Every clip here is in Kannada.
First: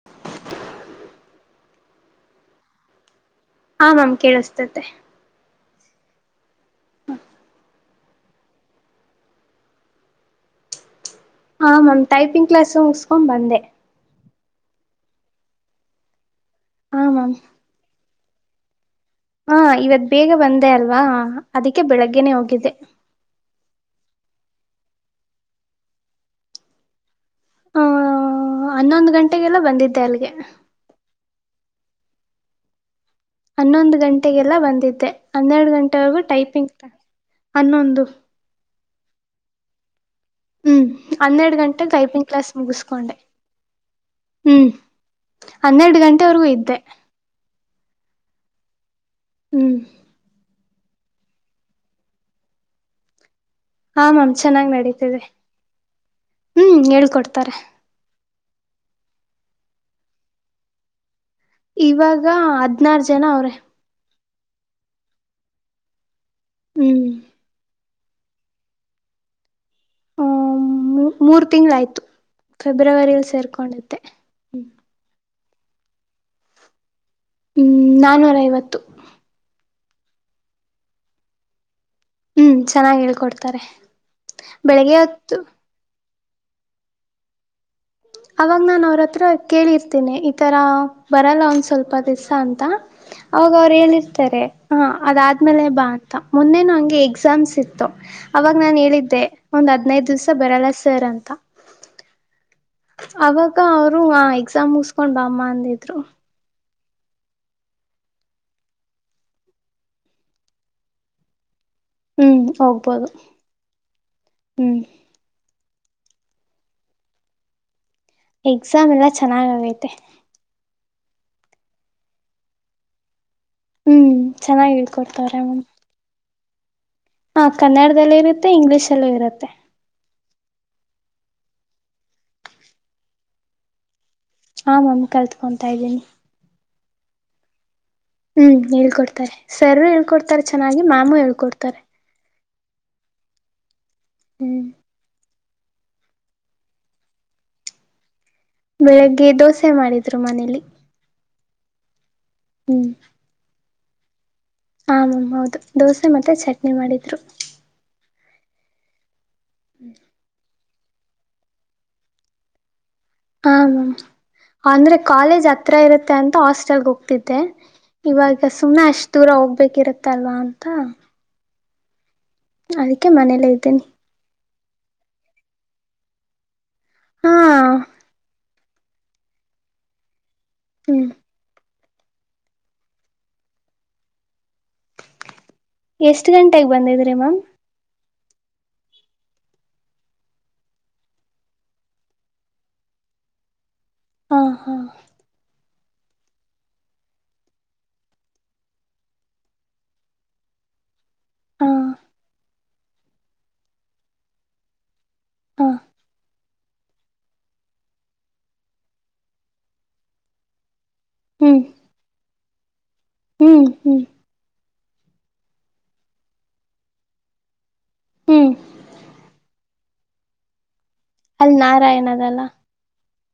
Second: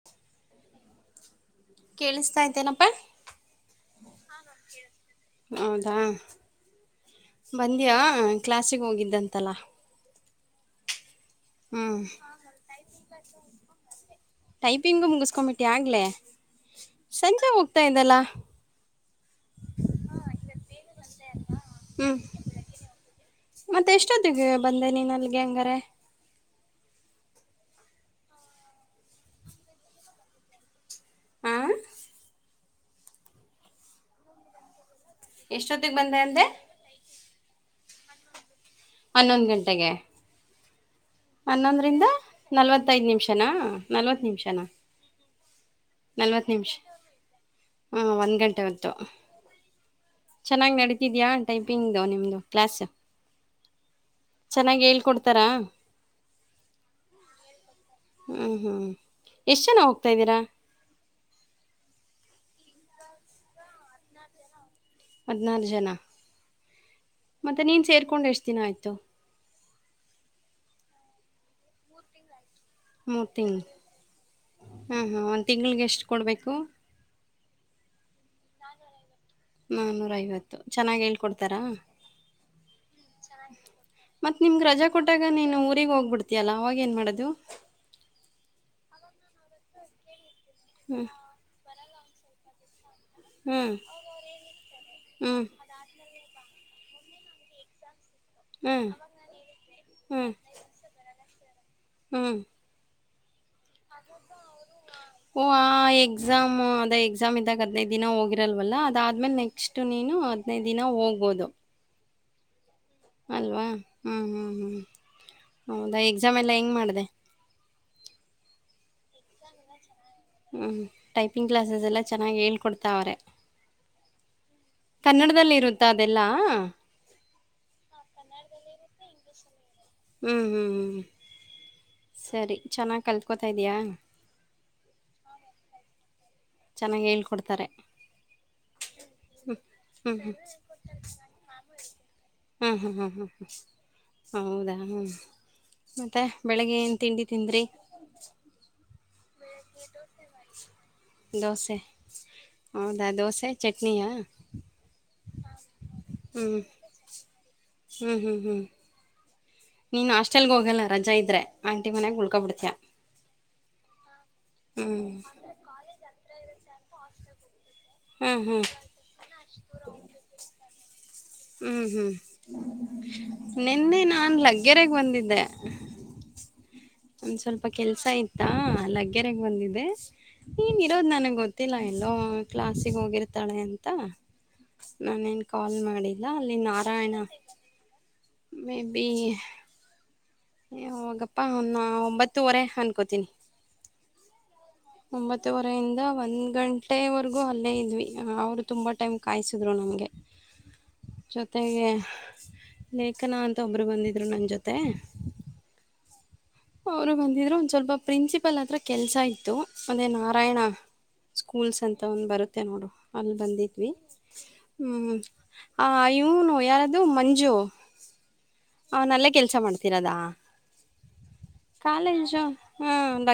[unintelligible] ಕೇಳಿಸ್ತಾ ಇದ್ದೇನಪ್ಪಾ ಆಾಮ್ ಕೇಳಿಸ್ತತೆ ಹೌದಾ ಬಂದ್ಯಾ ಕ್ಲಾಸಿಗೆ ಹೋಗಿದ್ದಂತಲ್ಲ ಹಾ ಹ್ಮ್ ಮ್ಯಾಮ್ಟೈಪಿಂಗ್ಲಾಸ್ ಮುಗಸ್ಕೊಂಡ್ ಬಂದೆ ಟೈಪಿಂಗು ಮುಗಿಸಕೊಂಬಿಟ್ಟಿ ಆಗ್ಲ ಹಾ ಮ್ಯಾಮ್ ಸಂಖೆ ಹೋಗ್ತಾ ಇದಲ್ಲ ಹಾ ಇವತ್ ಬೇಗ ಬಂದೆ ಅಲ್ವಾ ಅದಕ್ಕೆ ಹ್ಮ್ ಬೆಳಗ್ಗೆನೆೇ ಹೋಗಿದೆ ಮತ್ತೆ ಎಷ್ಟೊತ್ತಿಗೆ ಬಂದೆ ನೀನ್ ಅಲ್ಲಿಗೆ ಹಂಗಾರೆ ಹ ಹನ್ನೊಂದು ಗಂಟೆಗೆಲ್ಲ ಬಂದಿದ್ದೆ ಅಲ್ಲಿಗೆ ಹಾ ಹನ್ನೊಂದು ಗಂಟೆಗೆಲ್ಲ ಬಂದಿದ್ದೆ ಹನ್ನೆರಡು ಎಷ್ಟೊತ್ತಿಗೆ ಬಂದೆ ಗಂಟೆವರೆಗೂ ಅಂದೆ ಟೈಪಿಂಗ್ ಹನ್ನೊಂದು ಹನ್ನೊಂದು ಗಂಟೆಗೆ ಹ್ಮ್ ಹನ್ನೆರಡು ಗಂಟೆ ಹನ್ನೊಂದರಿಂದ ಟೈಪಿಂಗ್ ಕ್ಲಾಸ್ ನಲ್ವತ್ತೈದು ಮುಗಸ್ಕೊಂಡೆ ನಿಮಿಷನಾ ನಲ್ವತ್ತು ನಿಮಿಷನಾ ಹ್ಮ್ ಹನ್ನೆರಡು ಗಂಟೆವರೆಗೂ ಇದ್ದೆ ಹಾ ಒಂದ್ ಗಂಟೆ ಹೊತ್ತುು ಹ್ಮ್ ಚೆನ್ನಾಗಿ್ ನಡೀತಿದ್ಯಾಾ ಟೈಪಿಂಗು ನಿಮ್ದು ಕ್ಲಾಸ್ ಹ ಮ್ಯಾಮ್ ಚೆನ್ನಾಗಿ್ ನಡೀತಿದೆ ಹೇಳ್ಕೊಡ್ತಾರಾ ಹ್ಮ್ ಹೇಳ್ಕೊಡ್ತಾರೆ ಹ್ಞೂ ಹ್ಞೂ ಎಷ್ಟು ಜನ ಹೋಗ್ತಾ್ದೀರಾ ಇವಾಗ ಹದ್ನಾರ ಜನ ಅವ್ರೆ ಹದಿನಾರು ಜನ ಹ್ಮ್ ಮತ್ತೆ ನೀನು ಸೇರ್ಕೊಂಡು ಎಷ್ಟು ದಿನ ಆಯಿತು ಮೂರು ತಿಂಗಳ ಆಯ್ತು ಫೆಬ್ರವರಿಲ್ ಸೇರ್ಕೊಂಡುತ್ತೆ ಹಾ ಹಾ ಒಂದು ತಿಂಗ್ಳಿಗೆ ಎಷ್ಟು ಕೊಡ್ಬೇಕು ಹ ನಾನ್ನೂರೈವತ್ತು ನಾನೂರ ಐವತ್ತು ಚೆನ್ನಾಗಿ ಹೇಳ್ಕೊಡ್ತಾರಾ ಹ್ಮ್ ಚೆನ್ನಾಗಿ ಹೇಳ್ಕೊಡ್ತಾರೆ ಮತ್ ನಿಮ್ಗೆ ರಜಾ ಬೆಳಿಗ್ಗೆ ಕೊಟ್ಟಾಗ ಹೊತ್ತು ನೀನು ಊಗ್ ಹೋಗ್ಬಿಡ್ತಿ ಅ ಅಲ್ಲ ಅವಾಗ ಏನ್ ಮಾಡೋದು ಅವಾಗ ನಾ ಅವ್ರತ್ರ ಕೇಳಿರ್ತೇನೆ ಈತರ ಹ್ಞೂ ಬರಲ್ಲ ಒಂದ ಸ್ವಲ್ಪ ದಿವ್ ಅಂತ ಅವಾಗ ಹ್ಞೂ ಅವ್ರು ಹೇಳಿರ್ತಾರೆ ಹ ಹ್ಞೂ ಅದಾದ್ಮೇಲೆ ಬಾ ಅಂತ ಮುೊಂದೆನು ಹಂಗೆ ಎಕ್ಸಾಮ್ಸ್ ಇತ್ತು ಅವಾಗ ಹ್ಞೂ ನಾನ್ ಹೇಳಿದ್ದೆ ಒಂದ್ ಹದ್ನೈದು ದಿವ್ಸ ಬರಲ್ಲ ಸರ್ ಅಂತ ಹ್ಮ್ ಅವಾಗ ಅವರು ಎಕ್ಸಾಮ್ ಮುಸ್ಕೊಂಡ್ ಬಮ್ಮ ಅಂದಿದ್ರು ಎಕ್ಸಾಮ್ ಅದ ಎಕ್ಸಾಮ್ ಇದ್ದಾಗ ಹದಿನೈದು ದಿನ ಹೋಗಿರಲ್ವಲ್ಲ ಅದಾದ್ಮೇಲೆ ನೆಕ್ಸ್ಟ್ ನೀನು ಹದ್ಿನೈದು ದಿನ ಹೋಗೋದು ಹ್ಮ್ ಹೋಗ್ಬೋದು ಅಲ್ವಾ ಹ್ಮ್ ಹ್ಮ್ ಹ್ಮ್ ಹೌದಾ ಎಕ್ಸಾಮ್ ಎಲ್ಲ ಹೆಂಗ್ ಮಾಡಿದೆ ಎಕ್ಸಾಮ್ ಎಲ್ಲಾ ಚೆನ್ನಾಗ್ ಆಗೈತೆ ಹ್ಮ್ ಟೈಪಿಂಗ್ ಕ್ಲಾಸಸ್ ಎಲ್ಲಾ ಚೆನ್ನಾಗಿ ಹೇಳ್ಕೊಡ್ತ ಅವ್ರೆ ಹ್ಮ್ ಚೆನ್ನಾಗಿ ಹೇಳ್ಕೊಡ್ತವಾರಾ ಮಾಮ್ ಮತ್ತ ಅದೆಲ್ಲಾ ಹಾ ಕನ್ನಡದಲ್ಲೂ ಇರುತ್ತೆ ಇಂಗ್ಲೀಷ್ಲ್ಲೂ ಇರುತ್ತೆ ಹ್ಞೂ ಹ್ಞೂ ಹ್ಞ ಸರಿ ಚೆನ್ನಾಗಿ ಕಲ್ತ್ಕೋತಾಿದಯಾ ಹಾಂ ಮ್ಯಾಮ್ ಕಲಿತ್ಕೊತಾಯ ಇದ್ದೀನಿ ಚೆನ್ನಾಗಿ ಹೇಳ್ಕೊಡ್ತಾರೆ ಹ್ಮ್ ಹೇಳ್ಕೊಡ್ತಾರೆ ಸರರು ಹ್ಞೂ ಹೇಳ್ಕೊಡ್ತಾರೆ ಚೆನ್ನಾಗಿ ಮ್ಯಾಮು ಹೇಳ್ಕೊಡ್ತಾರೆ ಹ್ಮ್ ಹ್ಮ್ ಹ್ಮ್ ಹ್ಮ್ ಹ ಹೌದಾ ಹ್ಮ್ ಮತ್ತೆ ಬೆಳಿಗ್ಗೆ ಏನ್ ತಿಂಡಿ ತಿಂದ್ರಿ ಬೆಳಿಗ್ಗೆ ದೋಸೆ ಮಾಡಿದ್ರು ಮನೇಲಿ ದೋಸೆ ಹೌದಾ ದೋಸೆ ಚಟ್ನಿಯಾ ಹ ಮಾಮ್ ಹೌದು ದೋಸೆ ಮತ್ತೆ ಚಟ್ನಿ ಮಾಡಿದ್ರು ಹ್ಮ್ ಹ್ಮ್ ಹ್ಮ್ ನೀನ್ ಹಾಸ್ಟೆಲ್ ಗೆ ಹೋಗಲ್ಲ ರಜಾ ಇದ್ರೆ ಆಂಟಿ ಮನಗ್ ಉಳ್ಕೊಬ ಬಿಡ್ತಿಯಾ ಹ ಮ್ ಅಂದ್ರೆ ಕಾಲೇಜ್ ಹತ್ರ ಇರುತ್ತೆ ಅಂತ ಹಾಸ್ಟೆಲ್ಗೆ ಹೋಗ್ತಿದ್ದೆ ಹ್ಞೂ ಇವಾಗ ಹ್ಞೂ ಸುಮ್ನೆ ಅಷ್ಟ್ ದೂರ ಹೋಗ್ಬೇಕಿರತ್ತಲ್ವಾ ಅಂತ ಹ್ಮ್ ಹ್ಮ್ ಅದಕ್ಕೆ ಮನೇಲ್ಲ ಇದ್ದೀನಿ ನಾನ್ ಲಗ್ಗೆೇರೆಗ್ ಬಂದಿದ್ದೆ ಹಾ ಒಂದ್ ಸ್ವಲ್ಪ ಕೆಲ್ಸ ಇಯತಾ ಲಗ್ಗೆರೆಗ್ ಬಂದಿದೆೆ ನೀನ್ ಹ್ಮ್ ಇರೋದ್ ನನಗ್ ಗೊತ್ತ ಗೊತ್ತಿಲ್ಲ ಎಲ್ಲೋ ಕ್ಲಾಸಿಗೆ ಹೋಗಿರ್ತಾಳೆ ಅಂತ ನಾನೇನ್ ಕಾಲ್ ಮಾಡಿಲ್ಲ ಎಷ್ಟ್ ಅಲ್ಲಿ ಗಂಟೆಗೆ ಬಂದಿದ್ರಿ ನಾರಾಯಣ ಮ್ಯಾಮ್ ಮೇ ಬಿ ಏ ಹೋಗಪ್ಪಾ ಅವ ಒಂಬತ್ತುವರೆ ಅನ್ಕೋತೀನಿ ಹಾ ಹಾ ಒಂಬತ್ತುವರೆಯಿಂದ ಒಂದ್ ಗಂಟೆವರೆಗೂ ಅಲ್ಲೇ ಇದ್ವಿ ಅವ್ರು ತುಂಬಾ ಟೈಮ್ ಕಾಯಿಸಿದ್ರು ನಮಗೆ ಹಾ ಜೊತೆಗೆ ಲೇಖನ ಅಂತ ಒಬ್ರು ಬಂದಿದ್ರು ನನ್ನ ಜೊತೆ ಹಾ ಅವರು ಬಂದಿದ್ರರು ಒಂದ್ ಸ್ವಲ್ಪ ಪ್ರಿನ್ಸಿಪಲ್ ಹತ್ರ ಕೆಲ್ಸ ಇತ್ತು ಮಂದೆ ನಾರಾಯಣ ಹ್ಮ್ ಸ್ಕೂಲ್ಸ್ ಅಂತ ಒಂದ್ ಬರುತ್ತೆ ನೋಡು ಅಲ್ ಹ್ಮ್ ಬಂದಿದ್ವಿ ಹ್ಮ್ ಹ್ಮ್ ಆ ಇವನು ಯಾರ್ದು ಮಂಜು ಹ್ಮ್ ಅವನಲ್ಲೇ ಕೆಲ್ಸ ಮಾಡ್ತೀರದಾ ಅಲ್ಲಿ ನಾರಾಯಣದಲ್ಲ ಕಾಲೇಜು ಹ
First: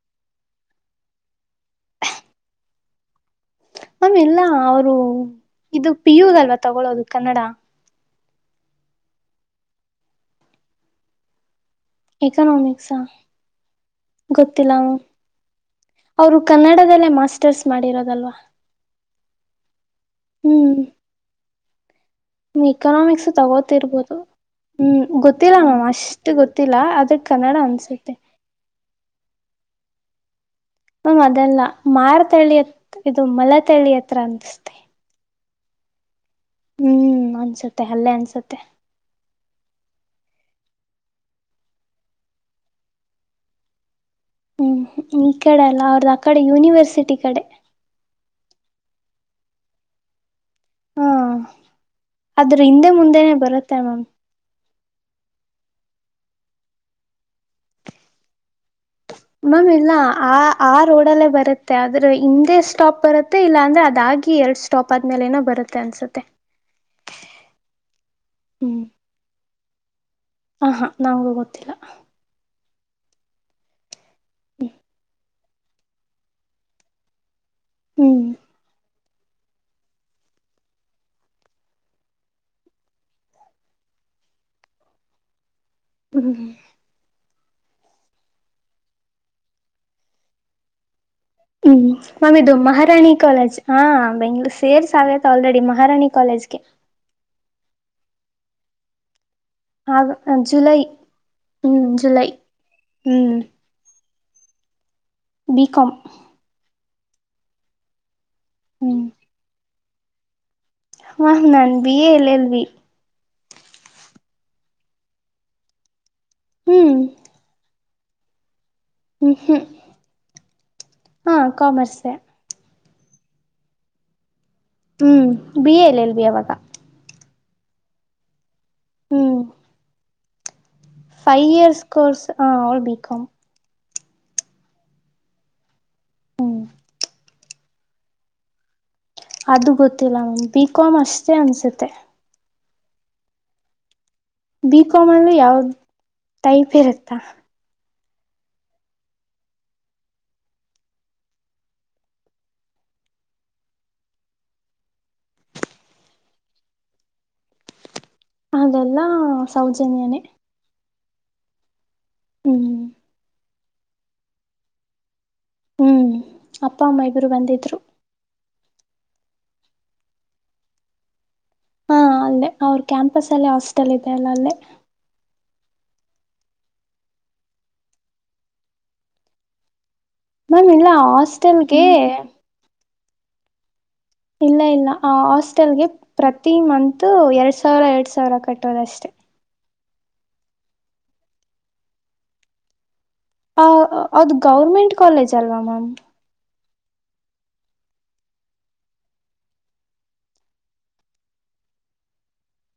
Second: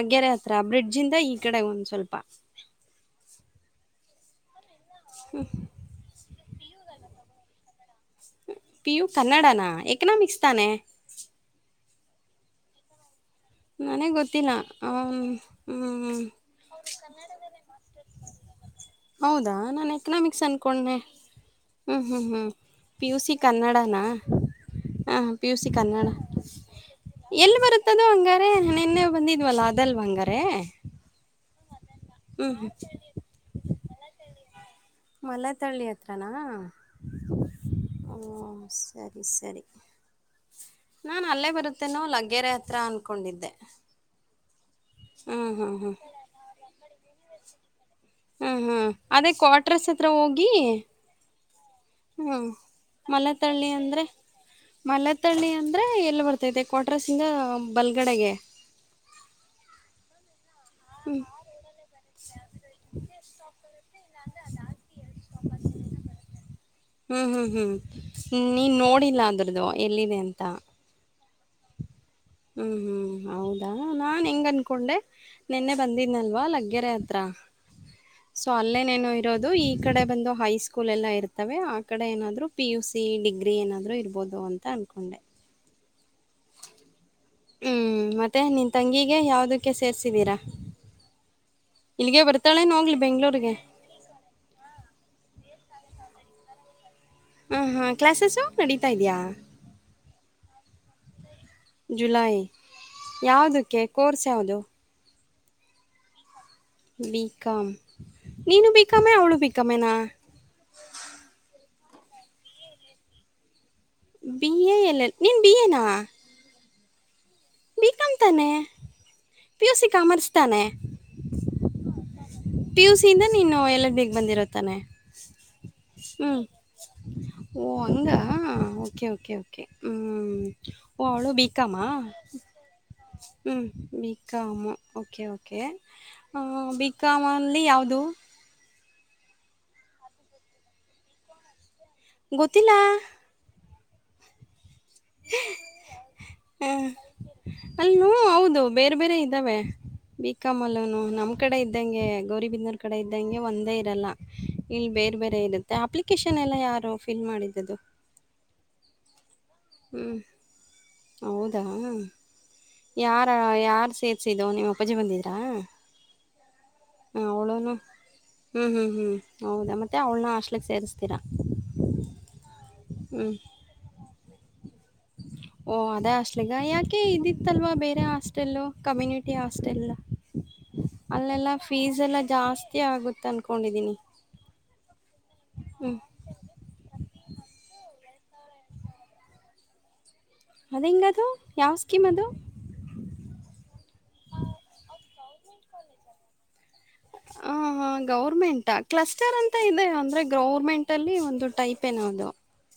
ಗ್ಗೆರೆ ಹತ್ರ ಬ್ರಿಡ್ಜ ಇದ ಈ ಕಡೆ ಒಂದ್ ಸ್ವಲ್ಪ ಮಾಮ್ ಎಲ್ಲ ಅವರು ಇದು ಪಿ ಯು ಅಲ್ವಾ ತಗೊಳ್ಳೋದು ಕನ್ನಡ ಪಿ ಯು ಕನ್ನಡನಾ ಎಕನಾಮಿಕ್ಸ್ ತಾನೇ ಎಕನೊಮಿಕ್ಸ್ ನನಗೆ ಗೊತ್ತಿಲ್ಲ ಹ್ಮ್ ಅವರು ಕನ್ನಡದಲ್ಲೇ ಮಾಸ್ಟರ್ಸ್ ಮಾಡಿರೋದಲ್ವಾ ಹೌದಾ ನಾನ್ ಎಕನಾಮಿಕ್ಸ್ ಅನ್ಕೊಂಡನೆ ಹ್ಮ್ ಹ್ಮ್ ಹ್ಮ್ ಹ್ಮ್ ಪಿ ಯು ಎಕನಾಮಿಕ್ಸ್ ಸಿ ಕನ್ನಡಾನ ತಗೋತಿರ್ಬೋದು ಹ್ಮ್ ಹ ಪಿ ಗೊತ್ತಿಲ್ಲ ಯು ಸಿ ಮ್ಯಾಮ್ ಕನ್ನಡ ಅಷ್ಟು ಗೊತ್ತಿಲ್ಲ ಅದ ಕನ್ನಡ ಎಲ್ಲಿ ಬರುತ್ತದು ಅನ್ಸುತ್ತೆ ಹಂಗ ಅ ನಿನ್ನೆ ಬಂದಿದ್ವಲ್ಲ ಅದಲ್ ಬಂಗಾರ ಮಾಮ್ ಅದೆಲ್ಲ ಮಾರತಳಿ ಹತ್ರ ಇದು ಮಲತಳಿ ಹತ್ರ ಅನ್ಸತತೆ ಮಲೆತಳ್ಳಿ ಹತ್ರನಾ ಹ್ಮ್ ಅನ್ಸುತ್ತೆ ಅಲ್ಲೇ ಓ ಅನ್ಸತ್ತೆ ಸರಿ ಸರಿ ನಾನು ಅಲ್ಲೇ ಬರುತ್ತೇನೋ ಲಗ್ಗೆರೆ ಹತ್ರಿ ಅಂದ್ಕೊಂಡಿದ್ದೆ ಹ್ಮ್ ಈ ಕಡೆ ಅಲ್ಲ ಹ್ಮ್ ಅವ್ರದ ಆ ಕಡೆ ಯೂನಿವರ್ಸಿಟಿ ಕಡೆ ಹಾ ಹಾ ಅದೇ ಕ್ವಟ್ರಸ್ ಹತ್ರ ಹೋಗಿ ಹಾ ಹ್ಮ್ ಆದ್ರ ಹಿಂದೆ ಮುಂದೆ ಮಲೆತಳ್ಳಿ ಬರುತ್ತೆ ಅಂದ್ರೆ ಮ್ಯಾಮ್ ಮಲೆತಳ್ಳಿ ಅಂದ್ರೆ ಎಲ್ಲಿ ಬರ್ತೈತೆ ಕೊಟ್ರಸಿಂಗ ಬಲ್ಗಡೆಗೆ ಮಾಮ್ ಇಲ್ಲ ಆ ಆ ರೋಡ ಅಲ್ಲೇ ಬರುತ್ತೆ ಆದ್ರೆ ಹಿಂದೆ ಸ್ಟಾಪ್ ಬರುತ್ತೆ ಇಲ್ಲ ಅಂದ್ರೆ ಅದಾಗಿ ಎರಡ್ ಸ್ಟಾಪ್ ಆದ್ಮೇಲೆ ನ ಬರುತ್ತೆ ಅನ್ಸುತ್ತೆ ಹ್ಮ್ ಹ್ಮ್ ಹ್ಮ್ ನೀ ನೋ ನೋಡಿಲ್ಲ ಅದ್ರದ್ದು ಎಲ್ಲಿದೆ ಅಂತ ಹಾಂ ಹಾಂ ನಮಗೂ ಗೊತ್ತಿಲ್ಲ ಹ್ಮ್ ಹ್ಮ್ ಹೌದಾ ನಾ ಹೆಂಗ ಅನ್ಕೊಂಡೆ ನಿನ್ನೆ ಬಂದಿದ್ನಲ್ವಾ ಲಗ್ಗೆರೆ ಹತ್ರ ಹ್ಮ್ ಸೊ ಅಲ್ಲೇ ನನು ಇರೋದು ಈ ಕಡೆ ಬಂದು ಹೈಸ್ಕೂಲ್ ಎಲ್ಲ ಇರ್ತವೆ ಆ ಕಡೆ ಏನಾದ್ರು ಪಿ ಯು ಸಿ ಡಿಗ್ರಿ ಏನಾದ್ರು ಇರ್ಬಹುದು ಅಂತ ಕಾಣ್ಕೊಂಡೆ ಹ್ಮ್ ಹ್ಮ್ ಮತ್ತೆ ನಿನ್ ತಂಗಿಗೆ ಯಾವದಕ್ಕೆ ಸೇರ್ಸಿದೀರಾ ಹ್ಮ್ ಇಲ್ಲಿಗೆ ನಾಮ ಇದು ಬರ್ತಾಳೇನ್ ಹೋಗ್ಲಿ ಮಹಾರಾಣಿ ಬೆಂಗ್ಳೂರ್ಗೆ ಕಾಲೇಜ್ ಹ ಬೆಂಗ್ಳೂರು ಸೇರ್ಸ್ ಆಗುತ್ತ ಆಲ್ರೆಡಿ ಮಹಾರಾಣಿ ಕಾಲೇಜ್ಗೆ ಹಾ ಹಾ ಕ್ಲಾಸಸ್ಸು ನಡೀತಾ ಇದಯಾ ಹಾಗ ಜುಲೈ ಹ್ಞ ಜುಲೈ ಹ್ಞ ಯಾವುದಕ್ಕೆ ಕೋರ್ಸ್ ಯೌದು ಬಿ ಕಮ ಬಿಕಾಂ ಮ ನೀನು ಹ್ಮ್ ಬಿಕಾಂ ಅವ್ಳು ಬಿಕಾಂ ನಾ ಹಾ ನಾನ್ B A L L B B A L ನೀನ್ ಬಿ ಎ ನಾ ಹ್ಮ್ ಬಿಕಾಮ್ ತಾನೆ ಹ್ಮ್ ಹ್ಮ್ ಪಿ ಯು ಸಿ ಕಾಮರ್ಸ್ ತಾನೆ ಹಾ ಕಾಮರ್ಸೆ ಪಿ ಯುಸಿಯಿಂದ ನೀನು ಎಲ್ ಎಲ್ ಬಿ ಬಂದಿರೋದ್ ತ್ತಾನೆ ಹ್ಮ್ B A L L B ಅವಾಗ ಓ ಅಂಗ ಒಕೆ ಒಕೆ ಹ್ಮ್ ಒಕೆ ಹ್ಮ ಓ ಅವ್ಳು ಬಿ ಫೈವ್ ಕಾಮ್ ಇಯರ್ಸ್ ಅ ಕೋರ್ಸ್ ಅವಳು ಬಿ ಕಾಮ್ ಹ್ಞೂ ಬಿಕಾಮ್ ಓಕೆ ಓಕೆ ಹ್ಮ್ ಬಿ ಕಾಮ್ ಅಲ್ಲಿ ಯಾವುದು ಅದು ಗೊತ್ತಿಲ್ಲ ಮ್ಯಾಮ್ ಬಿ ಕಾಮ್ ಅಷ್ಟೇ ಅನಸುತ್ತೆ ಗೊತ್ತಿಲ್ಲ ಬಿ ಕಾಮ್ ಅಲ್ಲೂ ಯಾವ್ದ್ ಟೈಪ್ ಇರುತ್ತಾ ಅಲ್ ಹೌದು ಬೇರೆ ಬೇರೆ ಇದ್ದಾವೆ ಬಿಕಾಮಲ್ಲೂನು ನಮ್ ಕಡೆ ಇದ್ದಂಗೆ ಗೌರಿಬಿದನೂರ್ ಕಡೆ ಇದ್ದಂಗೆ ಒಂದೇ ಇರಲ್ಲ ಇಲ್ ಬೇರೆ ಬೇರೆ ಇರುತ್ತೆ ಅಪ್ಲಿಕೇಶನ್ ಎಲ್ಲ ಯಾರು ಫಿಲ್ ಮಾಡಿದ್ದದು ಅದೆಲ್ಲಾ ಹ್ಮ್ ಹೌದಾ ಹ್ಮ್ ಯಾರ ಯಾರ್ ಸೇ ದುೋ ನೀವು ಅಪ್ಪಾಜೆ ಬಂದಿದೀರಾ ಹ್ಮ್ ಅಪ್ಪ ಅಮ್ಮ ಹ ಇಬ್ರು ಅವಳನು ಬಂದಿದ್ರು ಹ್ಮ್ ಹ್ಮ್ ಹ್ಮ್ ಹೌದ ಮತ್ತೆ ಅವ್ಳನ್ನ ಅಷ್ಟಲಿಕ್ ಸೇರಿಸ್ತೀರಾ ಹಾ ಅಲ್ಲೇ ಅವ್ರ ಕ್ಯಾಂಪಸ್ ಅಲ್ಲಿ ಹಾಸ್ಟೆಲ್ ಇದೆ ಅಲ್ಲ ಅಲ್ಲಿ [inaudible] ಓಹ ಅದೇ ಅಸ್ಲಿಗ ಯಾಕೆ ಇದಿತ್ತಲ್ವಾ ಬೇರೆ ಹಾಸ್ಟೆಲ್ ಕಮ್ಯುನಿಟಿ ಹಾಸ್ಟೆಲ್ ಮ್ಯಾಮ್ ಇಲ್ಲ ಅಲ್ಲೆಲ್ಲ ಹಾಸ್ಟೆಲ್ಗೆ ಫೀಸ್ ಎಲ್ಲಾ ಜಾಸ್ತಿ ಆಗುತ್ತ ಅನ್ಕೊಂಡಿದೀನಿ ಇಲ್ಲ ಇಲ್ಲ ಆ ಹಾಸ್ಟೆಲ್ಗೆ ಪ್ರತಿ ಮಂತ್ ಎರಡ್ ಸಾವಿರ ಎರಡು ಸಾವಿರ ಕಟ್ಟೋದಷ್ಟೆ ಅದು ಹಿಂಗದು ಯಾವ ಸ್ಕೀಮ್ ಅದು ಆ ಅದು ಗೌರ್ಮೆಂಟ್ ಕಾಲೇಜ್ ಅಲ್ವಾ ಮ್ಯಾಮ್ ಹ ಹಾ ಹ ಗೌರ್ಮೆಂಟ ಕ್ಲಸ್ಟರ್ ಅಂತ ಇದೆ ಅಂದ್ರೆ ಗೌರ್ಮೆಂಟ್ ಅಲ್ಲಿ ಒಂದು ಟೈಪ್ ಏನೋ ಅದು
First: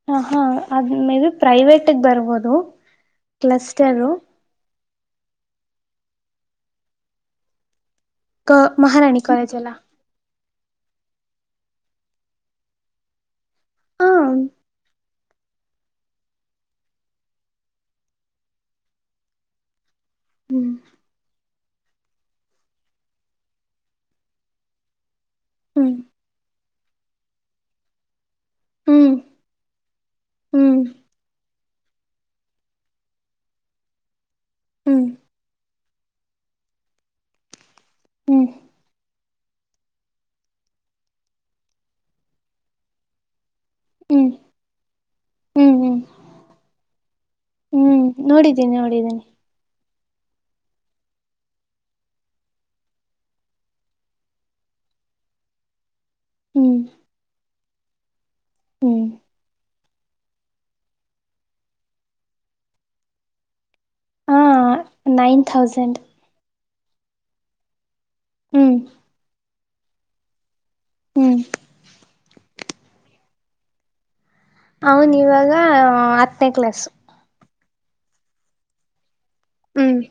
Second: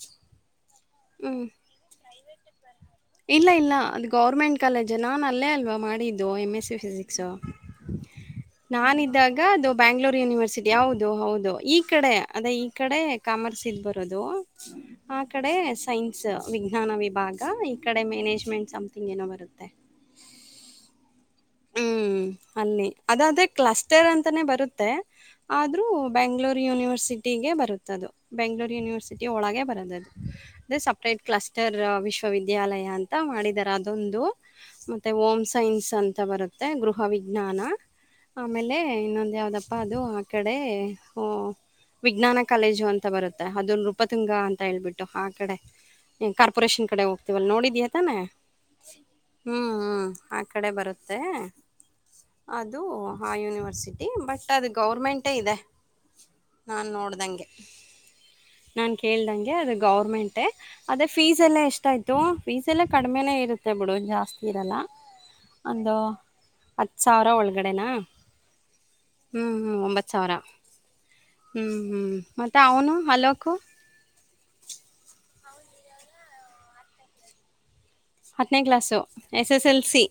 ಹ ಹಾ ಅದ ಮೇ ಬಿ ಹ್ಞೂ ಪ್ರೈವೇಟಗ್ ಬರ್ಬೋದು ಇಲ್ಲ ಇಲ್ಲ ಅದು ಕ್ಲಸ್ಟರು ಗೌರ್ಮೆಂಟ್ ಕಾಲೇಜ್ ನಾನು ಅಲ್ಲೇ ಅಲ್ವಾ ಮಾಡಿದ್ದು ಎಮ್ ಎಸ್ ಸಿ ಫಿಸಿಕ್ಸ್ ಕ ಮಹಾರಾಣಿ ನಾನಿದ್ದಾಗ ಕಾಲೇಜ್ ಅದು ಅಲ್ಲ ಬ್ಯಾಂಗ್ಳೂರು ಯೂನಿವರ್ಸಿಟಿ ಯಾವದು ಹೌದು ಈ ಕಡೆ ಅದೇ ಈ ಕಡೆ ಕಾಮರ್ಸ್ ಇದ್ ಬರೋದು ಹ ಆ ಕಡೆ ಸೈನ್ಸ್ ವಿಜ್ಞಾನ ವಿಭಾಗ ಈ ಕಡೆ ಮ್ಯಾನೇಜ್ಮೆಂಟ್ ಸಮ್ಥಿಂಗ್ ಏನೋ ಬರುತ್ತೆ ಹ್ಮ್ ಹ್ಮ್ ಅಲ್ಲಿ ಅದಾದ್ರೆ ಕ್ಲಸ್ಟರ್ ಅಂತಾನೆ ಬರುತ್ತೆ ಆದ್ರೂ ಹ್ಮ್ ಬೆಂಗ್ಳೂರು ಯೂನಿವರ್ಸಿಟಿಗೆ ಬರುತ್ತದು ಬೆಂಗಳೂರು ಹ್ಮ್ ಯೂನಿವರ್ಸಿಟಿ ಒಳಗೆ ಬರೋದದು ಅದರೆ ಹ್ಮ್ ಸಪ್ರೇಟ್ ಕ್ಲಾಸ್ ಉತ್ತರ್ ವಿಶ್ವವಿದ್ಯಾಲಯ ಅಂತ ಮಾಡಿದ್ದಾರೆ ಅದೊಂದು ಹ್ಮ್ ಮತ್ತೆ ಹಓಮ್ ಸೈನ್ಸ್ ಅಂತ ಬರುತ್ತೆ ಗೃಹ ವಿಜ್ಞಾನ ಹ್ಮ್ ಆಮೇಲೆ ಅ ಇನ್ನೊಂದ ಯಾವ್ದಪ್ಪಾ ಅದು ಆ ಕಡೆ ಹ ವಿಜ್ಞಾನ ಕಾಲೇಜು ಅಂತ ಬರುತ್ತೆ ಅದು ನೃಪತುಂಗ ಹ್ಮ್ ಅಂತ ಹೇಳ್ಬಿಟ್ಟು ಆ ಕಡೆ ಹ್ಮ್ ಹ್ಮ್ ಕಾರ್ಪೊರೇಷನ್ ಕಡೆ ಹೋಗ್ತೀವಲ್ಲ್ ಹ್ಮ್ ನೋಡಿದೀಯತಾನೆ. ನೋಡಿದ್ದೀನಿ ನೋಡಿದ್ದೀನಿ ಹ್ಮ್ ಹ್ಮ್ ಆ ಕಡೆ ಬರುತ್ತೆ. ಅದು ಆ ಯೂನಿವರ್ಸಿಟಿ ಬಟ್ ಅದು ಗೌರ್ಮೆಂಟೇ ಇದೆ. ಹ್ಮ್ ನಾನ್ ನೋಡ್ದಂಗೆ ನಾನ್ ಹ್ಮ್ ಕೇಳ್ದಂಗೆ ಅದು ಗೌರ್ಮೆಂಟ್ ಟೇ ಅದೇ ಫೀಸ್ ಎಲ್ಲ ಎಷ್ಟ ಆಯ್ತು ಫೀಸ್ ಎಲ್ಲ ಕಡಿಮೆನೇ ಇರುತ್ತೆ ಬಿಡು ಹಾ ಜಾಸ್ತಿ ಇರಲ್ಲ. ನೈನ್ ಒಂದು ಥೌಸಂಡ್ ಹತ್ತ್ ಸಾವ್ರ ಒಳಗಡೆನಾ. ಹ್ಮ್ ಹ್ಮಹ್ಮ ಒಂಬತ್ತ್ ಸಾವ್ರ ಹ್ಮ್ ಹ್ಮಹ್ಞ ಮತ್ತೆ ಅವನು ಅಲೋಕು. ಅವನ್ ಇವಾಗ ಹತ್ತನೇ ಕ್ಲಾಸ್. ಹತ್ತನೇ ಕ್ಲಾಸು, ಎಸ್ ಎಸ್ ಎಲ್ ಹ್ಮ್ ಸಿ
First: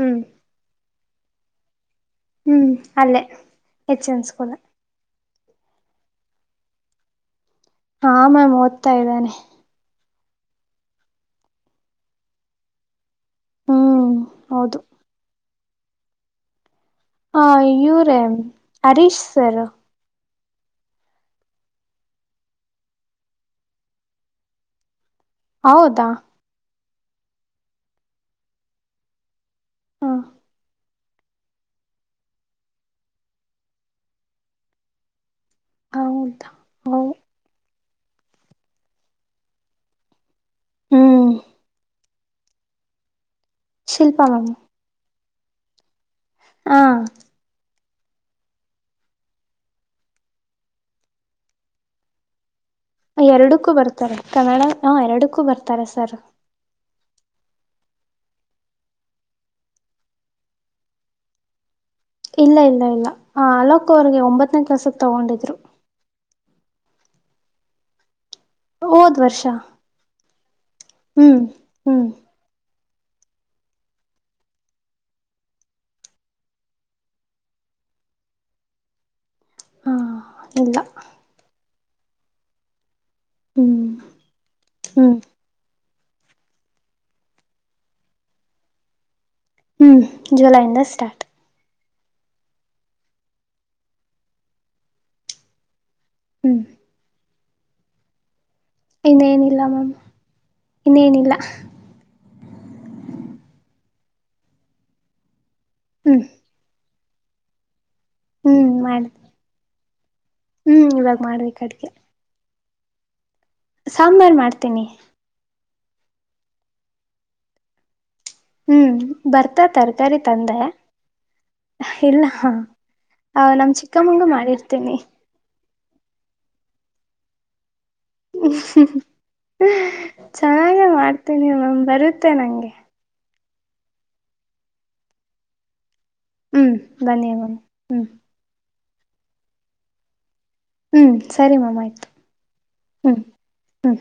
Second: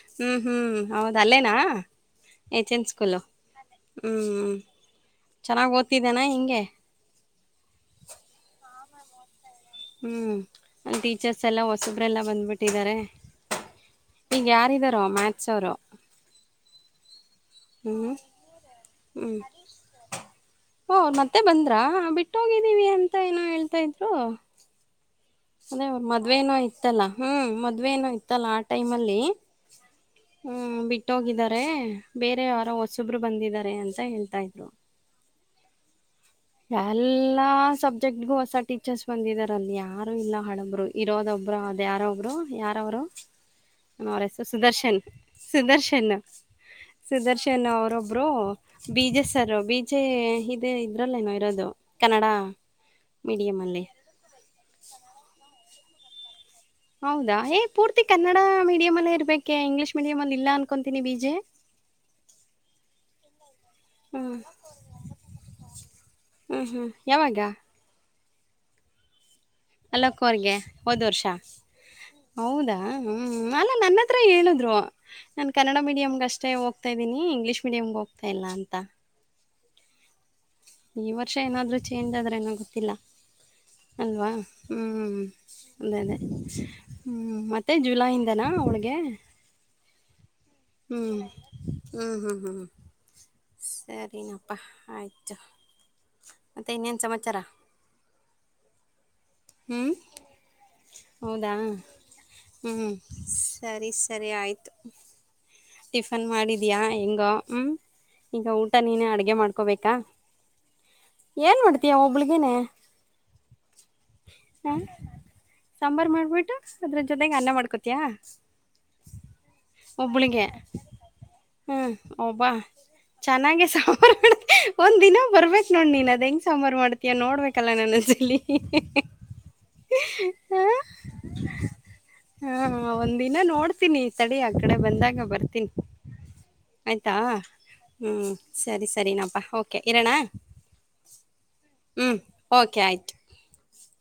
ಹ್ಮ್ ಹ್ಞ ಹ್ಞೂ ಹೌದ ಅಲ್ಲೇನಾ? ಹ್ಮ್ ಎಚ್ ಎನ್ ಸ್ಕೂಲು ಅಲ್ಲೇ ಎಚ್ ಎನ್ ಸ್ಕೂಲ್ ಹ್ಮ್ ಚೆನ್ನಾಗ್ ಓದ್ತಿದ್ದೇನಾ ಹೆಂಗೆ? ಹಾ ಮ್ಯಾಮ್ ಓದ್ತಾ ಇದ್ದಾನೆ. ಹ್ಮ್ ಅಲ್ಲಿ ಟೀಚರ್ಸೆಲ್ಲ ಹೊಸಬ್ರೆಲ್ಲ ಬಂದ್ಬಿಟ್ಟಿದ್ದಾರೆ. ಹ್ಮ್ ಈಗ ಯಾರ್ ಹೌದು ಇದಾರೋ ಮ್ಯಾಥ್ಸ್ ಅವರು. ಹ ಹ್ಮ್ ಇವ್ರೇ ಹರೀಶ್ ಹ್ಮ್ ಸರ್. ಓ ಮತ್ತೆ ಬಂದ್ರ ಬಿಟ್ಟೋಗಿದ್ದೀವಿ ಅಂತ ಏನೋ ಹೇಳ್ತಾ ಇದ್ರು. ಅದೆ ನ್ ಹೌದಾ ಮದ್ವೆೇನೋ ಇತ್ತಲ್ಲಾ ಹ್ಮ್ ಮದ್ವೆನೋ ಇತ್ತಲ್ಲಾ ಆ ಟೈಮ್ ಅಲ್ಲಿ. ಹಾ ಹ್ಮ್ ಬಿಟ್ಟೋಗಿದ್ದಾರೆ ಬೇರೆ ಯಾರೋ ಹೊಸೊಬ್ರು ಬಂದಿದ್ದಾರೆ ಅಂತ ಹೇಳ್ತಾ ಇದ್ರು. ಹೌದ? ಎಲ್ಲಾ ಸಬ್ಜೆಕ್ಟ್ಗು ಹೊಸ ಟೀಚರ್ಸ್ ಬಂದಿದಾರ ಅಲ್ಲಿ ಯಾರು ಇಲ್ಲ. ಹಳುಬ್ರು ಹ್ಮ್ ಇರೋದೊಬ್ರು ಅದ್ ಯಾರೊಬ್ರು ಯಾರವ್ರು ಅವರ ಶಿಲ್ಪಾ ಹೆಸ್ರು ಮ್ಯಾಮ್ ಸುದರ್ಶನ್. ಸುದರ್ಶನು. ಹಾ ಸುದರ್ಶನ್ ಅವರೊಬ್ರು ವಿ ಜೆ ಸರ್ರು ವಿ ಜೆ ಇದೆ. ಇದ್ರಲ್ಲೇನೋ ಇರೋದು ಕನ್ನಡ. ಎರಡಕ್ಕೂ ಮೀಡಿಯಮಲ್ಲಿ ಬರ್ತಾರೆ ಕನ್ನಡ ಹ ಎರಡಕ್ಕೂ ಬರ್ತಾರೆ ಸರ್. ಹೌದಾ ಏ ಪೂರ್ತಿ ಕನ್ನಡ ಮೀಡಿಯಂ ಅಲ್ಲೇ ಇರ್ಬೇಕೆ ಇಂಗ್ಲೀಷ್ ಮೀಡಿಯಂ ಅಲ್ಲಿ ಇಲ್ಲ ಅನ್ಕೊತೀನಿ ಬಿಜೆ. [inaudible] ಇಲ್ಲ ಇಲ್ಲ ಇಲ್ಲ ಅಲೋಕ್ ಅವರಿಗೆ ಒಂಬತ್ತನೇ ಕ್ಲಾಸಿಗ್ ತಗೊಂಡಿದ್ರು. ಹ್ಮ್ ಹ್ಮ್ ಯಾವಾಗ? ಹೋದ್ ವರ್ಷ. ಅಲೋಕೋರ್ಗೆ ಹೋದ್ ವರ್ಷ. ಹ್ಮ್ ಹ್ಮ್ ಹೌದಾ ಹ್ಮ ಅಲ್ಲ ನನ್ನತ್ರ ಹೇಳಿದ್ರು. ನಾನ್ ಕನ್ನಡ ಮೀಡಿಯಂಗಷ್ಟೇ ಹೋಗ್ತಾ ಇದೀನಿ ಇಂಗ್ಲೀಷ್ ಮೀಡಿಯಮ್ಗ್ ಹೋಗ್ತಾ ಇಲ್ಲ ಅಂತ. ಹಾ ಇಲ್ಲ. ಈ ವರ್ಷ ಏನಾದ್ರೂ ಚೇಂಜ್ ಆದ್ರೆ ಏನೋ ಗೊತ್ತಿಲ್ಲ ಹ್ಮ್ ಅಲ್ವಾ ಹ್ಮ್. ಅದೇ ಅದೇ ಹ್ಮ್ ಮತ್ತೆ ಜುಲೈಯಿಂದನಾ ಅವ್ಳಿಗೆ. ಹ್ಮ್ ಜುಲೈಯಿಂದ. ಹ್ಮ್ ಸ್ಟಾರ್ಟ್ ಹ್ಮ್ ಹ್ಮ್ ಹ್ಮ್ ಸರಿನಪ್ಪ ಆಯ್ತು ಹ್ಮ್ ಮತ್ತೆ ಇನ್ನೇನು ಸಮಾಚಾರ? ಇನ್ನೇನಿಲ್ಲ ಹ್ಞೂ ಮ್ಯಾಮ್ ಇನ್ನೇನಿಲ್ಲ. ಹ್ಮ್ ಸರಿ ಸರಿ ಆಯ್ತು. ಟಿಫನ್ ಹ್ಮ್ ಮಾಡಿದಿಯಾ ಹೆಂಗೊ ಹ್ಮ್ ಈಗ ಹ್ಮ್ ಊಟ ಮಾಡ ನೀನ ಅಡ್ಗೆ ಮಾಡ್ಕೋಬೇಕಾ? ಹ್ಮ್ ಇವಾಗ ಮಾಡ್ಬೇಕು ಅಡ್ಗೆ. ಹಬಳಿಗೆನೆ ಸಾಂಬಾರ್ ಹ ಮಾಡ್ತೀನಿ ಸಾಂಬಾರ್ು ಮಾಡ್ಬಿಟ್ಟು ಅದ್ರ ಜೊತೆಗೆ ಅನ್ನ ಮಾಡ್ಕೊತಯಾ ಹ್ಮ್ ಬರ್ತಾ ತರಕಾರಿ ತಂದೆ ಹ್ಮ್ ಇಲ್ಲ ಒಬ ಚೆನ್ನಾಗೆ ನಮ್ ಸಾಂಬಾರ್ ಚಿಕ್ಕಮ್ಮಂಗೂ ಮಾಡ ಮಾಡಿರ್ತೀನಿ ಒಂದ ದಿನ ಬರ್ಬೇಕ ನೋಡ್ ನೀನ್ ಅದ ಹೆ್ ಸಾಂಬಾರಾರ್ ಮಾಡ್ತಯಾ ನೋಡ್ಬೇಕಲ್ಲ ನನ್ ಹ ಚೆನ್ನಾಗ ಹಾ ಮಾಡ್ತೀನಿ ಮ್ಯಾಮ್ ಬರುತ್ತೆ ನಂಗೆ ಹ ಒಂದ್ ದಿನ ನೋಡ್ತೀನಿ ತಡಿ ಆ ಕಡೆ ಬಂದಾಗ ಬರ್ತೀನಿ ಹ್ಮ್ ಆಯ್ತಾ ಬನ್ನಿ ಮ್ಯಾಮ್ ಹ್ಮ್ ಹ್ಞ ಸರಿ ಸರಿನಪ್ಪ ಓಕೆ ಇರೋಣ ಹ್ಞೂ ಸರಿ ಮ್ಯಾಮ್ ಆಯಿತು ಹ್ಮ್ ಓಕೆ ಆಯ್ತು ಹ್ಞೂ ಹ್ಞೂ